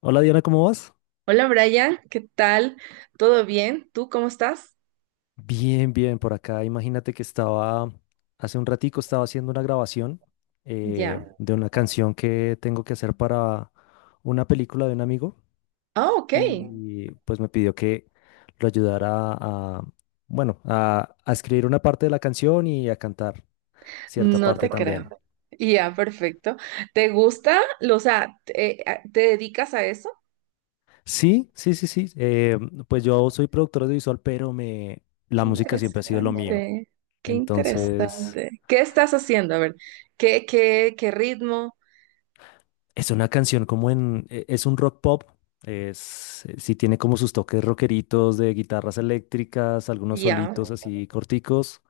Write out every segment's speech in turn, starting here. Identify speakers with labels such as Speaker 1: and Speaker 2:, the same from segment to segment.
Speaker 1: Hola Diana, ¿cómo vas?
Speaker 2: Hola Brian, ¿qué tal? ¿Todo bien? ¿Tú cómo estás?
Speaker 1: Bien, bien, por acá. Imagínate que estaba, hace un ratico estaba haciendo una grabación
Speaker 2: Ya.
Speaker 1: de una canción que tengo que hacer para una película de un amigo
Speaker 2: Ah, ok.
Speaker 1: y pues me pidió que lo ayudara a, bueno, a escribir una parte de la canción y a cantar cierta
Speaker 2: No
Speaker 1: parte
Speaker 2: te creo.
Speaker 1: también.
Speaker 2: Perfecto. Ya, perfecto. ¿Te gusta? ¿Te dedicas a eso?
Speaker 1: Sí, sí, sí, sí. Pues yo soy productor audiovisual, pero me, la
Speaker 2: Qué
Speaker 1: música siempre ha sido lo mío.
Speaker 2: interesante. Qué
Speaker 1: Entonces...
Speaker 2: interesante. ¿Qué estás haciendo? A ver, qué ritmo?
Speaker 1: Es una canción como es un rock pop, es, sí tiene como sus toques rockeritos de guitarras eléctricas, algunos
Speaker 2: Ya,
Speaker 1: solitos así corticos.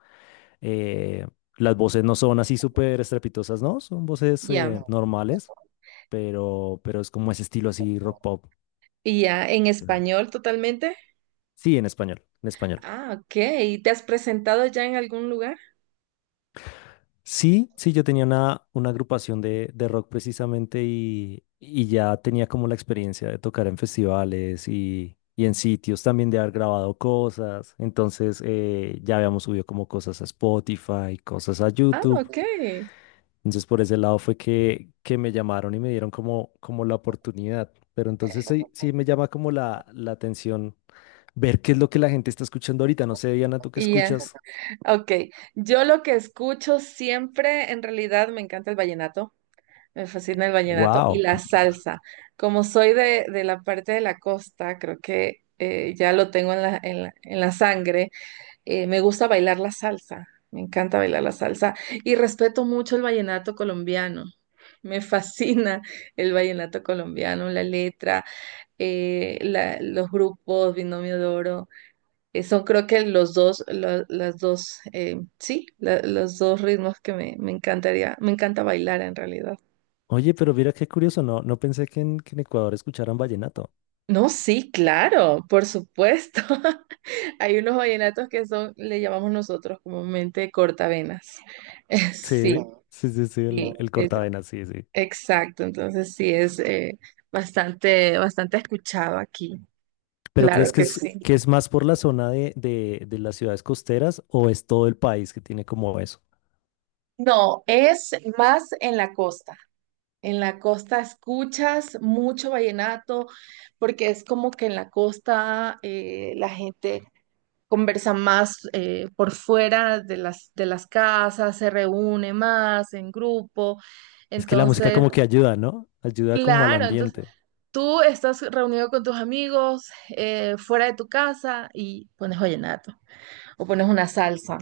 Speaker 1: eh, las voces no son así súper estrepitosas, ¿no? Son voces
Speaker 2: ya.
Speaker 1: normales, pero es como ese estilo así rock pop.
Speaker 2: ¿Y ya en
Speaker 1: Chévere.
Speaker 2: español totalmente?
Speaker 1: Sí, en español, en español.
Speaker 2: Ah, ok. ¿Y te has presentado ya en algún lugar?
Speaker 1: Sí, sí, yo tenía una agrupación de rock precisamente y ya tenía como la experiencia de tocar en festivales y en sitios también de haber grabado cosas. Entonces ya habíamos subido como cosas a Spotify, cosas a
Speaker 2: Ah,
Speaker 1: YouTube.
Speaker 2: ok.
Speaker 1: Entonces por ese lado fue que me llamaron y me dieron como, como la oportunidad. Pero entonces sí, sí me llama como la atención ver qué es lo que la gente está escuchando ahorita. No sé, Diana, tú qué
Speaker 2: Ya.
Speaker 1: escuchas.
Speaker 2: Ok, yo lo que escucho siempre, en realidad me encanta el vallenato, me fascina el vallenato y
Speaker 1: ¡Wow!
Speaker 2: la salsa. Como soy de la parte de la costa, creo que ya lo tengo en en la sangre. Me gusta bailar la salsa, me encanta bailar la salsa y respeto mucho el vallenato colombiano. Me fascina el vallenato colombiano, la letra, los grupos, Binomio de Oro. Son creo que los dos, las dos, sí, los dos ritmos que me encantaría, me encanta bailar en realidad.
Speaker 1: Oye, pero mira qué curioso, no pensé que que en Ecuador escucharan vallenato.
Speaker 2: No, sí, claro, por supuesto. Hay unos vallenatos que son, le llamamos nosotros comúnmente cortavenas. Sí,
Speaker 1: Sí, sí, sí, sí,
Speaker 2: sí,
Speaker 1: el
Speaker 2: es,
Speaker 1: cortavenas, sí, sí.
Speaker 2: exacto. Entonces sí es bastante, bastante escuchado aquí.
Speaker 1: ¿Pero crees
Speaker 2: Claro que sí.
Speaker 1: que es más por la zona de las ciudades costeras o es todo el país que tiene como eso?
Speaker 2: No, es más en la costa. En la costa escuchas mucho vallenato, porque es como que en la costa la gente conversa más por fuera de de las casas, se reúne más en grupo.
Speaker 1: Es que la música
Speaker 2: Entonces,
Speaker 1: como que ayuda, ¿no? Ayuda como al
Speaker 2: claro, entonces
Speaker 1: ambiente.
Speaker 2: tú estás reunido con tus amigos fuera de tu casa y pones vallenato o pones una salsa.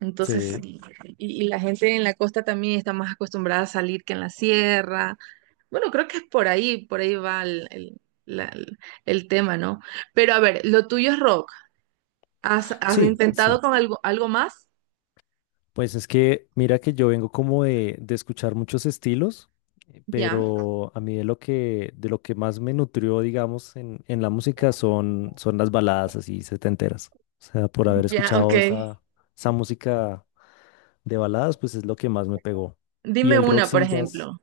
Speaker 2: Entonces,
Speaker 1: Sí,
Speaker 2: y la gente en la costa también está más acostumbrada a salir que en la sierra. Bueno, creo que es por ahí va el tema, ¿no? Pero a ver, lo tuyo es rock. Has
Speaker 1: sí, sí.
Speaker 2: intentado con algo, algo más?
Speaker 1: Pues es que mira que yo vengo como de escuchar muchos estilos,
Speaker 2: Ya,
Speaker 1: pero a mí de lo que más me nutrió, digamos, en la música son, son las baladas así setenteras. O sea, por haber
Speaker 2: ya, ok.
Speaker 1: escuchado esa, esa música de baladas, pues es lo que más me pegó. Y
Speaker 2: Dime
Speaker 1: el rock
Speaker 2: una, por
Speaker 1: sí, jazz.
Speaker 2: ejemplo.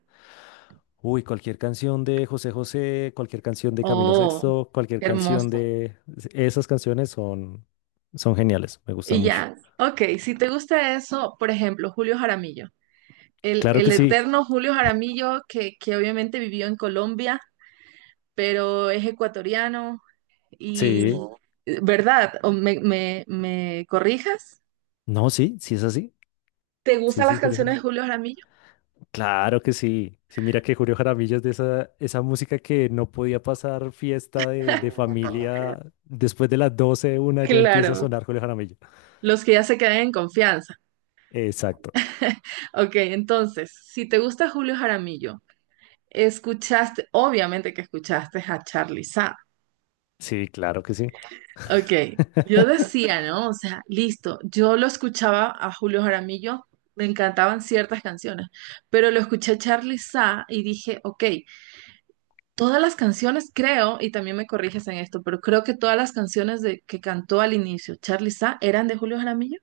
Speaker 1: Uy, cualquier canción de José José, cualquier canción de Camilo
Speaker 2: Oh,
Speaker 1: Sexto, cualquier
Speaker 2: qué
Speaker 1: canción
Speaker 2: hermoso.
Speaker 1: de... Esas canciones son, son geniales, me gustan
Speaker 2: Y
Speaker 1: mucho.
Speaker 2: ya, ok, si te gusta eso, por ejemplo, Julio Jaramillo,
Speaker 1: Claro
Speaker 2: el
Speaker 1: que sí,
Speaker 2: eterno Julio Jaramillo que obviamente vivió en Colombia, pero es ecuatoriano y,
Speaker 1: sí.
Speaker 2: ¿verdad? ¿O me corrijas?
Speaker 1: No, sí, sí es así.
Speaker 2: ¿Te
Speaker 1: Sí,
Speaker 2: gustan
Speaker 1: sí,
Speaker 2: las
Speaker 1: Julio
Speaker 2: canciones de
Speaker 1: Jaramillo.
Speaker 2: Julio Jaramillo?
Speaker 1: Claro que sí. Sí, mira que Julio Jaramillo es de esa, esa música que no podía pasar fiesta de familia. Después de las 12 una ya empieza a
Speaker 2: Claro,
Speaker 1: sonar Julio Jaramillo.
Speaker 2: los que ya se quedan en confianza.
Speaker 1: Exacto.
Speaker 2: Ok, entonces, si te gusta Julio Jaramillo, escuchaste, obviamente que escuchaste a Charly Sa.
Speaker 1: Sí, claro que sí.
Speaker 2: Ok, yo decía, ¿no? O sea, listo, yo lo escuchaba a Julio Jaramillo, me encantaban ciertas canciones, pero lo escuché a Charly Sa y dije, ok, todas las canciones creo, y también me corriges en esto, pero creo que todas las canciones de, que cantó al inicio Charly Sa eran de Julio Jaramillo.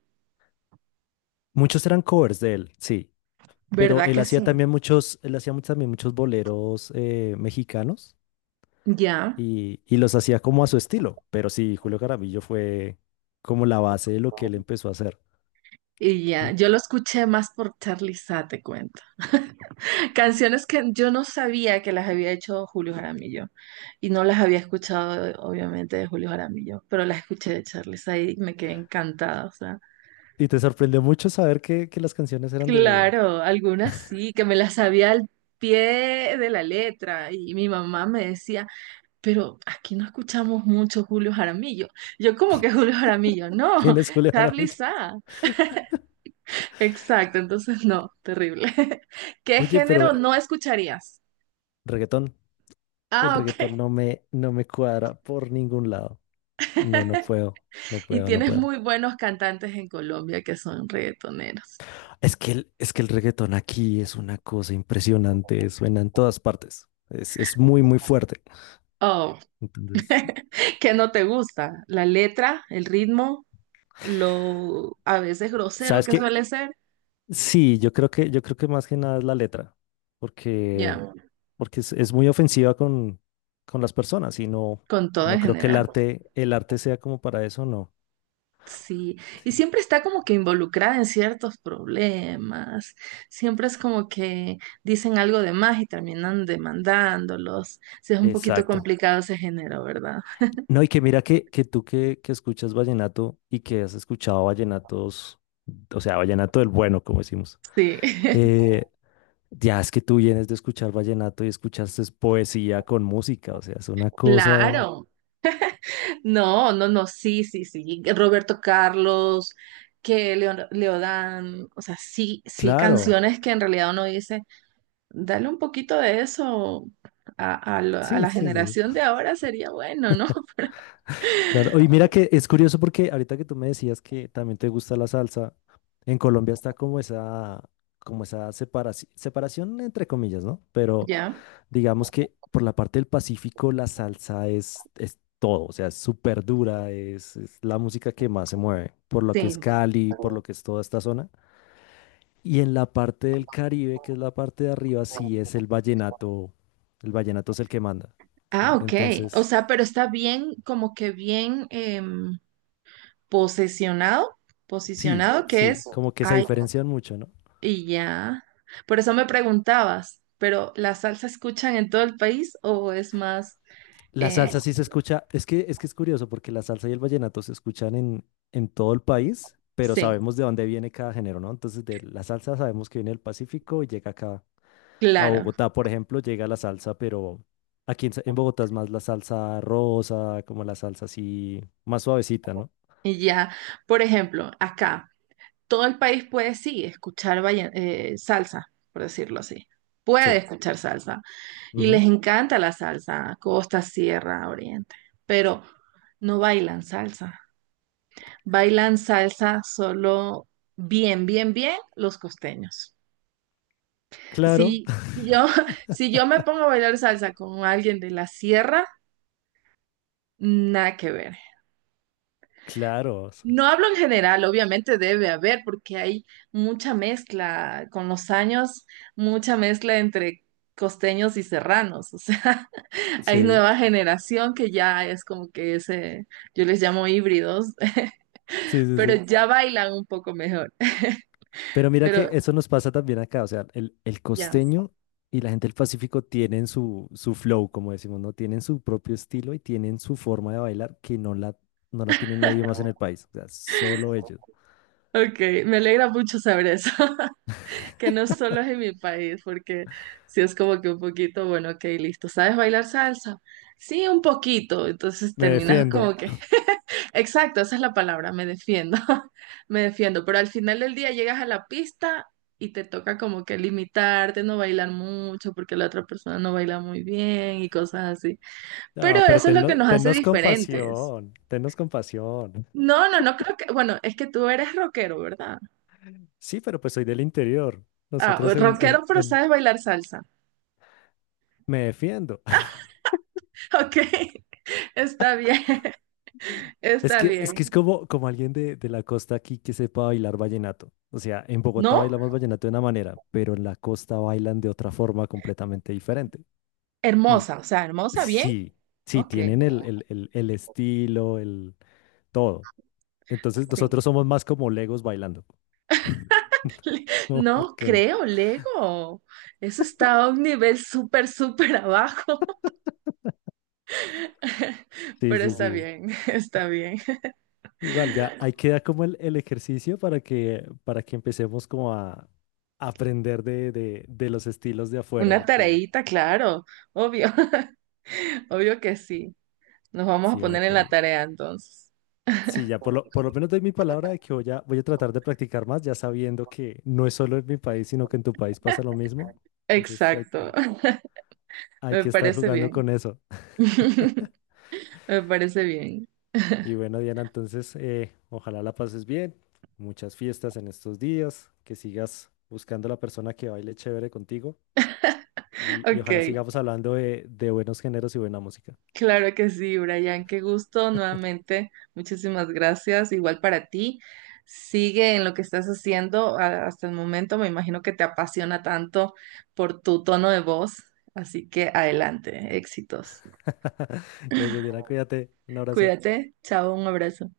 Speaker 1: Muchos eran covers de él, sí. Pero
Speaker 2: ¿Verdad
Speaker 1: él
Speaker 2: que
Speaker 1: hacía
Speaker 2: sí?
Speaker 1: también muchos, también muchos boleros mexicanos
Speaker 2: Ya,
Speaker 1: y los hacía como a su estilo. Pero sí, Julio Jaramillo fue como la base de lo que él empezó a hacer.
Speaker 2: y ya.
Speaker 1: Y,
Speaker 2: Yo lo escuché más por Charly Sa, te cuento. Canciones que yo no sabía que las había hecho Julio Jaramillo. Y no las había escuchado, obviamente, de Julio Jaramillo, pero las escuché de Charly Sa y me quedé encantada. O sea,
Speaker 1: y te sorprendió mucho saber que las canciones eran de,
Speaker 2: claro, algunas sí, que me las sabía al pie de la letra. Y mi mamá me decía, pero aquí no escuchamos mucho Julio Jaramillo. Yo, como que ¿Julio Jaramillo?
Speaker 1: ¿Quién
Speaker 2: No,
Speaker 1: es Julio
Speaker 2: Charly
Speaker 1: Jaramillo?
Speaker 2: Sa. Exacto, entonces no, terrible. ¿Qué
Speaker 1: Oye, pero
Speaker 2: género no escucharías?
Speaker 1: reggaetón, el
Speaker 2: Ah, ok.
Speaker 1: reggaetón no me cuadra por ningún lado. No, no puedo, no
Speaker 2: Y
Speaker 1: puedo, no
Speaker 2: tienes
Speaker 1: puedo.
Speaker 2: muy buenos cantantes en Colombia que son reggaetoneros.
Speaker 1: Es que es que el reggaetón aquí es una cosa impresionante, suena en todas partes. Es muy fuerte.
Speaker 2: Oh,
Speaker 1: Entonces,
Speaker 2: ¿qué no te gusta? La letra, el ritmo, lo a veces grosero
Speaker 1: ¿sabes
Speaker 2: que
Speaker 1: qué?
Speaker 2: suele ser.
Speaker 1: Sí, yo creo que más que nada es la letra, porque,
Speaker 2: Ya,
Speaker 1: porque es muy ofensiva con las personas y no,
Speaker 2: con todo
Speaker 1: no
Speaker 2: en
Speaker 1: creo que
Speaker 2: general.
Speaker 1: el arte sea como para eso, no.
Speaker 2: Sí, y
Speaker 1: Sí.
Speaker 2: siempre está como que involucrada en ciertos problemas, siempre es como que dicen algo de más y terminan demandándolos. Sí, es un poquito
Speaker 1: Exacto.
Speaker 2: complicado ese género, ¿verdad?
Speaker 1: No, y que mira que tú que escuchas vallenato y que has escuchado vallenatos, o sea, vallenato del bueno, como decimos.
Speaker 2: Sí,
Speaker 1: eh, ya es que tú vienes de escuchar vallenato y escuchaste es poesía con música, o sea, es una cosa.
Speaker 2: claro. No, no, no, sí, sí, sí. Roberto Carlos, que Leodán, o sea, sí, sí,
Speaker 1: Claro,
Speaker 2: canciones que en realidad uno dice, dale un poquito de eso a, a
Speaker 1: sí, sí,
Speaker 2: la
Speaker 1: sí,
Speaker 2: generación
Speaker 1: sí,
Speaker 2: de ahora sería bueno, ¿no?
Speaker 1: claro. Y mira que es curioso porque ahorita que tú me decías que también te gusta la salsa, en Colombia está como esa separación, separación entre comillas, ¿no? Pero
Speaker 2: Ya,
Speaker 1: digamos que por la parte del Pacífico la salsa es todo, o sea, es súper dura, es la música que más se mueve, por lo que es
Speaker 2: sí.
Speaker 1: Cali, por lo que es toda esta zona. Y en la parte del Caribe, que es la parte de arriba, sí es el vallenato es el que manda, ¿sí?
Speaker 2: Ah, ok. O
Speaker 1: Entonces,
Speaker 2: sea, pero está bien, como que bien posesionado,
Speaker 1: sí,
Speaker 2: posicionado, que es,
Speaker 1: sí, como que se
Speaker 2: ay,
Speaker 1: diferencian mucho, ¿no?
Speaker 2: y ya. Por eso me preguntabas, pero ¿la salsa escuchan en todo el país o es más,
Speaker 1: La
Speaker 2: eh,
Speaker 1: salsa sí se escucha, es que es curioso porque la salsa y el vallenato se escuchan en todo el país, pero
Speaker 2: sí,
Speaker 1: sabemos de dónde viene cada género, ¿no? Entonces, de la salsa sabemos que viene del Pacífico y llega acá a
Speaker 2: claro,
Speaker 1: Bogotá, por ejemplo, llega la salsa, pero aquí en Bogotá es más la salsa rosa, como la salsa así más suavecita, ¿no?
Speaker 2: y ya. Por ejemplo, acá, todo el país puede, sí, escuchar salsa, por decirlo así. Puede
Speaker 1: Sí.
Speaker 2: escuchar salsa. Y
Speaker 1: Ujú.
Speaker 2: les encanta la salsa, costa, sierra, oriente. Pero no bailan salsa. Bailan salsa solo bien, bien, bien los costeños.
Speaker 1: Claro,
Speaker 2: Si yo, si yo me pongo a bailar salsa con alguien de la sierra, nada que ver.
Speaker 1: claro.
Speaker 2: No hablo en general, obviamente debe haber, porque hay mucha mezcla con los años, mucha mezcla entre costeños y serranos. O sea, hay
Speaker 1: Sí,
Speaker 2: nueva generación que ya es como que ese, yo les llamo híbridos,
Speaker 1: sí, sí,
Speaker 2: pero
Speaker 1: sí.
Speaker 2: ya bailan un poco mejor.
Speaker 1: Pero mira que
Speaker 2: Pero
Speaker 1: eso nos pasa también acá, o sea, el
Speaker 2: ya.
Speaker 1: costeño y la gente del Pacífico tienen su, su flow, como decimos, ¿no? Tienen su propio estilo y tienen su forma de bailar que no la, no la tiene nadie más en el país, o sea, solo ellos.
Speaker 2: Ok, me alegra mucho saber eso, que no solo es en mi país, porque si es como que un poquito, bueno, ok, listo, ¿sabes bailar salsa? Sí, un poquito, entonces
Speaker 1: Me
Speaker 2: terminas
Speaker 1: defiendo.
Speaker 2: como que exacto, esa es la palabra, me defiendo, me defiendo, pero al final del día llegas a la pista y te toca como que limitarte, no bailar mucho porque la otra persona no baila muy bien y cosas así.
Speaker 1: Ah,
Speaker 2: Pero
Speaker 1: pero
Speaker 2: eso es lo que nos hace
Speaker 1: tennos
Speaker 2: diferentes.
Speaker 1: compasión, tennos compasión.
Speaker 2: No, no, no creo que, bueno, es que tú eres rockero, ¿verdad?
Speaker 1: Sí, pero pues soy del interior.
Speaker 2: Ah,
Speaker 1: Nosotros
Speaker 2: rockero, pero
Speaker 1: en-
Speaker 2: sabes bailar salsa.
Speaker 1: Me defiendo.
Speaker 2: Ok, está bien,
Speaker 1: Es
Speaker 2: está
Speaker 1: que es
Speaker 2: bien.
Speaker 1: como, como alguien de la costa aquí que sepa bailar vallenato. O sea, en Bogotá
Speaker 2: ¿No?
Speaker 1: bailamos vallenato de una manera, pero en la costa bailan de otra forma completamente diferente. Y
Speaker 2: Hermosa, o sea, hermosa, bien.
Speaker 1: sí, sí,
Speaker 2: Ok.
Speaker 1: tienen el estilo, el todo. Entonces
Speaker 2: Sí.
Speaker 1: nosotros somos más como legos bailando.
Speaker 2: Le-
Speaker 1: No, ¿por
Speaker 2: No
Speaker 1: qué no?
Speaker 2: creo, Lego. Eso está a un nivel súper, súper abajo,
Speaker 1: Sí,
Speaker 2: pero
Speaker 1: sí,
Speaker 2: está
Speaker 1: sí.
Speaker 2: bien, está bien.
Speaker 1: Igual, ya ahí queda como el ejercicio para que empecemos como a aprender de los estilos de afuera,
Speaker 2: Una
Speaker 1: porque
Speaker 2: tareita, claro, obvio, obvio que sí. Nos vamos a
Speaker 1: sí, bueno,
Speaker 2: poner en
Speaker 1: pero
Speaker 2: la
Speaker 1: ahí
Speaker 2: tarea entonces.
Speaker 1: sí, ya por lo menos doy mi palabra de que voy a, voy a tratar de practicar más, ya sabiendo que no es solo en mi país, sino que en tu país pasa lo mismo. Entonces hay,
Speaker 2: Exacto,
Speaker 1: que- Hay
Speaker 2: me
Speaker 1: que estar
Speaker 2: parece
Speaker 1: jugando
Speaker 2: bien.
Speaker 1: con eso.
Speaker 2: Me parece bien.
Speaker 1: Y bueno, Diana, entonces ojalá la pases bien. Muchas fiestas en estos días, que sigas buscando la persona que baile chévere contigo y ojalá
Speaker 2: Ok.
Speaker 1: sigamos hablando de buenos géneros y buena música.
Speaker 2: Claro que sí, Brian, qué gusto nuevamente. Muchísimas gracias. Igual para ti. Sigue en lo que estás haciendo hasta el momento. Me imagino que te apasiona tanto por tu tono de voz. Así que adelante, éxitos.
Speaker 1: Gracias, Diana, cuídate. Un abrazo.
Speaker 2: Cuídate. Chao, un abrazo.